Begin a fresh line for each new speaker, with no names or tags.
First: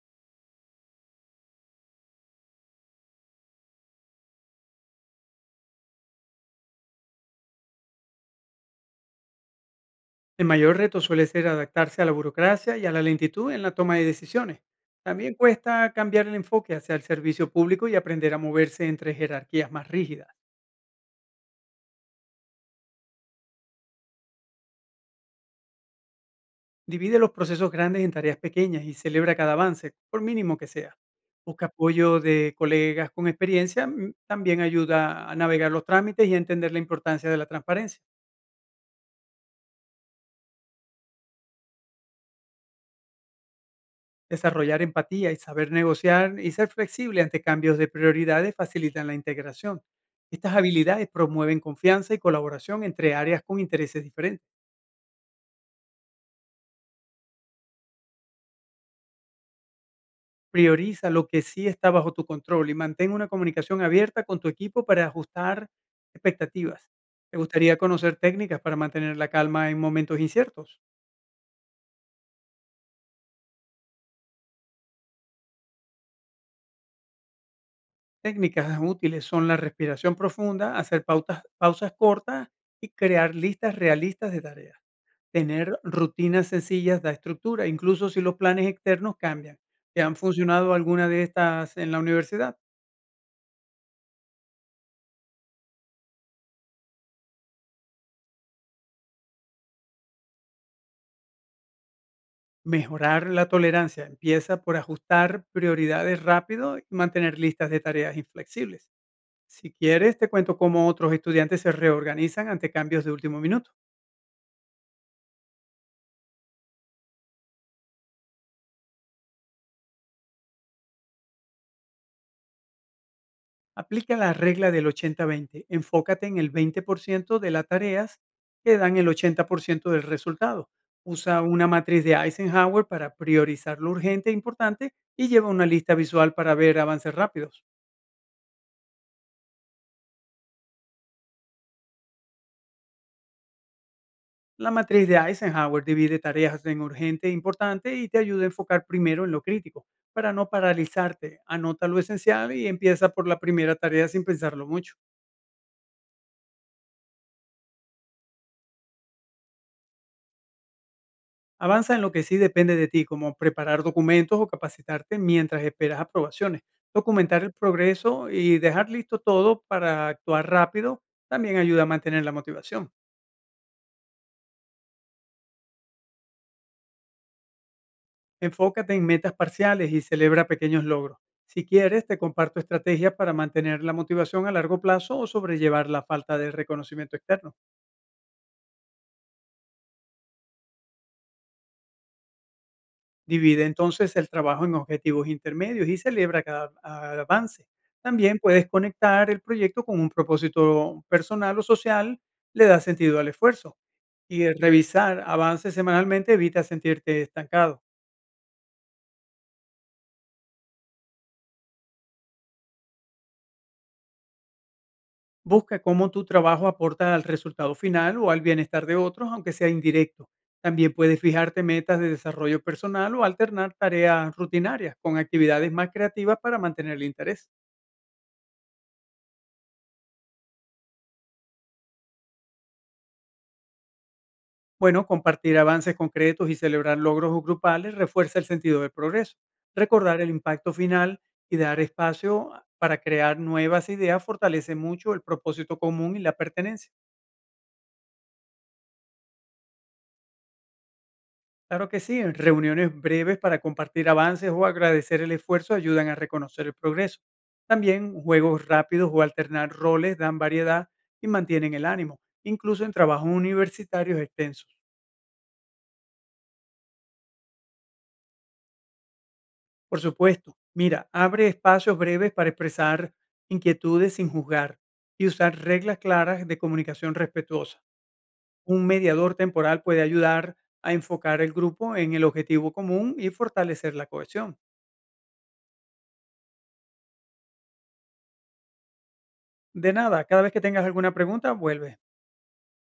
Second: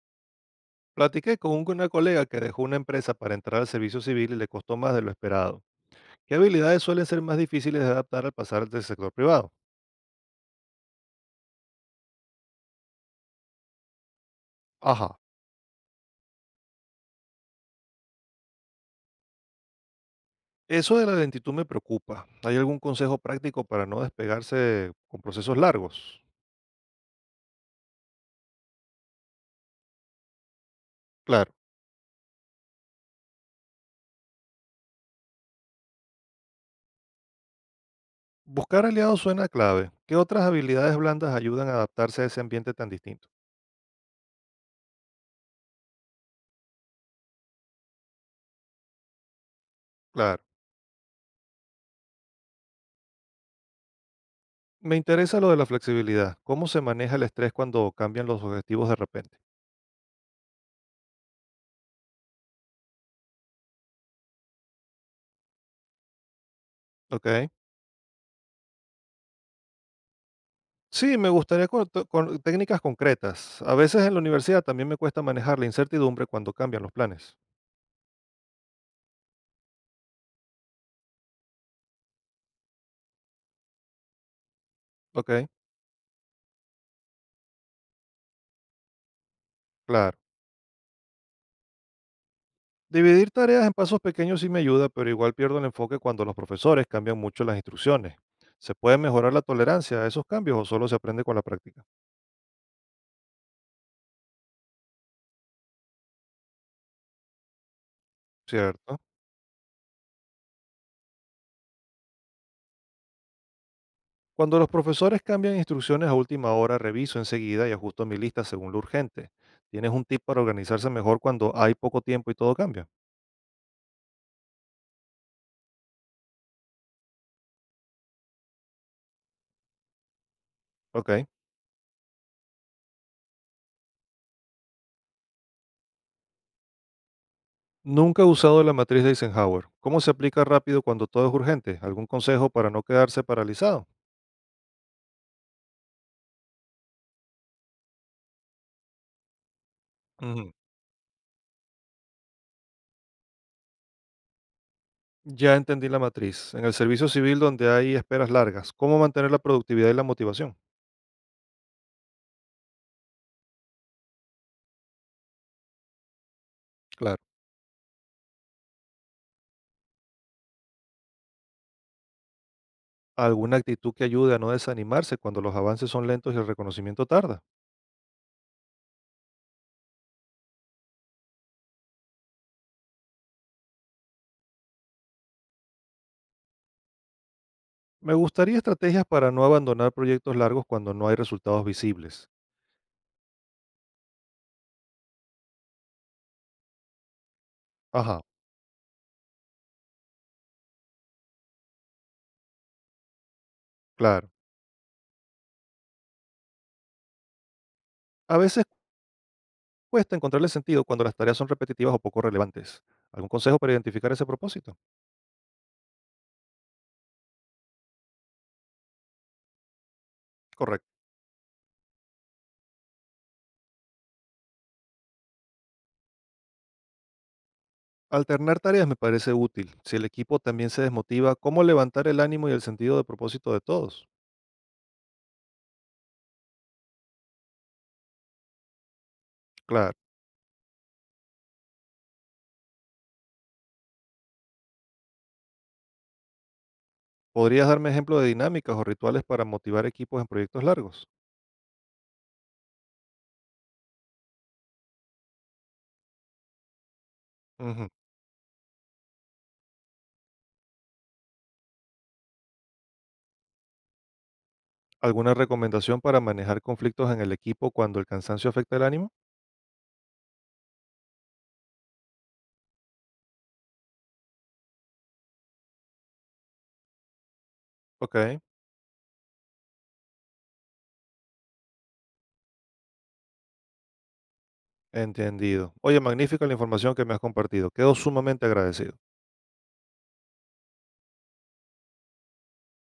Platiqué con una colega que dejó una empresa para entrar al servicio civil y le costó más de lo esperado. ¿Qué habilidades suelen ser más difíciles de adaptar al pasar del sector privado?
El mayor reto suele ser adaptarse a la burocracia y a la lentitud en la toma de decisiones.
Ajá.
También cuesta cambiar el enfoque hacia el servicio público y aprender a moverse entre jerarquías más rígidas.
Eso de la lentitud me preocupa. ¿Hay algún consejo práctico para no despegarse con procesos largos?
Divide los procesos grandes en tareas pequeñas y celebra cada avance, por mínimo que sea.
Claro.
Busca apoyo de colegas con experiencia, también ayuda a navegar los trámites y a entender la importancia de la transparencia.
Buscar aliados suena clave. ¿Qué otras habilidades blandas ayudan a adaptarse a ese ambiente tan distinto?
Desarrollar empatía y saber negociar y ser flexible ante cambios de prioridades facilitan la integración.
Claro.
Estas habilidades promueven confianza y colaboración entre áreas con intereses diferentes.
Me interesa lo de la flexibilidad. ¿Cómo se maneja el estrés cuando cambian los objetivos de repente?
Prioriza lo que sí está bajo tu control y mantén una comunicación abierta con tu equipo para ajustar expectativas. ¿Te
Ok.
gustaría conocer técnicas para mantener la calma en momentos inciertos?
Sí, me gustaría con técnicas concretas. A veces en la universidad también me cuesta manejar la incertidumbre cuando cambian los planes.
Técnicas útiles son la respiración profunda, hacer pausas cortas y crear listas realistas de tareas.
Ok,
Tener rutinas sencillas da estructura, incluso si los planes externos cambian. ¿Te han
claro.
funcionado alguna de estas en la universidad?
Dividir tareas en pasos pequeños sí me ayuda, pero igual pierdo el enfoque cuando los profesores cambian mucho las instrucciones. ¿Se puede mejorar la tolerancia a esos cambios o solo se aprende con la práctica?
Mejorar la tolerancia empieza por ajustar prioridades rápido y mantener listas de tareas inflexibles.
Cierto.
Si quieres, te cuento cómo otros estudiantes se reorganizan ante cambios de último minuto.
Cuando los profesores cambian instrucciones a última hora, reviso enseguida y ajusto mi lista según lo urgente. ¿Tienes un tip para organizarse mejor cuando hay poco tiempo y todo cambia?
Aplica la regla del 80-20. Enfócate en el 20% de las tareas que dan el 80% del resultado.
Ok.
Usa una matriz de Eisenhower para priorizar lo urgente e importante y lleva una lista visual para ver avances rápidos.
Nunca he usado la matriz de Eisenhower. ¿Cómo se aplica rápido cuando todo es urgente? ¿Algún consejo para no quedarse paralizado?
La matriz de Eisenhower divide tareas en urgente e importante y te ayuda a enfocar primero en lo crítico. Para no
Ujú.
paralizarte, anota lo esencial y empieza por la primera tarea sin pensarlo mucho.
Ya entendí la matriz. En el servicio civil donde hay esperas largas, ¿cómo mantener la productividad y la motivación?
Avanza en lo que sí depende de ti, como preparar documentos o capacitarte mientras esperas aprobaciones.
Claro.
Documentar el progreso y dejar listo todo para actuar rápido también ayuda a mantener la motivación.
¿Alguna actitud que ayude a no desanimarse cuando los avances son lentos y el reconocimiento tarda?
Enfócate en metas parciales y celebra pequeños logros. Si quieres, te comparto estrategias para mantener la motivación a largo plazo o sobrellevar la falta de reconocimiento externo.
Me gustaría estrategias para no abandonar proyectos largos cuando no hay resultados visibles.
Divide entonces el trabajo en objetivos intermedios y celebra avance.
Ajá,
También puedes conectar el proyecto con un propósito personal o social, le da sentido al esfuerzo.
claro.
Y el revisar avances semanalmente evita sentirte estancado.
A veces cuesta encontrarle sentido cuando las tareas son repetitivas o poco relevantes. ¿Algún consejo para identificar ese propósito?
Busca cómo tu trabajo aporta al resultado final o al bienestar de otros, aunque sea indirecto. También
Correcto.
puedes fijarte metas de desarrollo personal o alternar tareas rutinarias con actividades más creativas para mantener el interés.
Alternar tareas me parece útil. Si el equipo también se desmotiva, ¿cómo levantar el ánimo y el sentido de propósito de todos?
Bueno, compartir avances concretos y celebrar logros grupales refuerza el sentido del progreso.
Claro.
Recordar el impacto final y dar para crear nuevas ideas fortalece mucho el propósito común y la pertenencia.
¿Podrías darme ejemplo de dinámicas o rituales para motivar equipos en proyectos largos?
Claro que sí, reuniones breves para compartir avances o agradecer el esfuerzo ayudan a reconocer el progreso.
Ujú.
También juegos rápidos o alternar roles dan variedad y mantienen el ánimo, incluso en trabajos universitarios extensos.
¿Alguna recomendación para manejar conflictos en el equipo cuando el cansancio afecta el ánimo?
Por supuesto. Mira, abre espacios breves para expresar inquietudes sin juzgar y usar reglas claras de comunicación respetuosa.
Ok,
Un mediador temporal puede ayudar a enfocar el grupo en el objetivo común y fortalecer la cohesión.
entendido. Oye, magnífica la información que me has compartido. Quedo sumamente agradecido.
De nada, cada vez que tengas alguna pregunta, vuelve.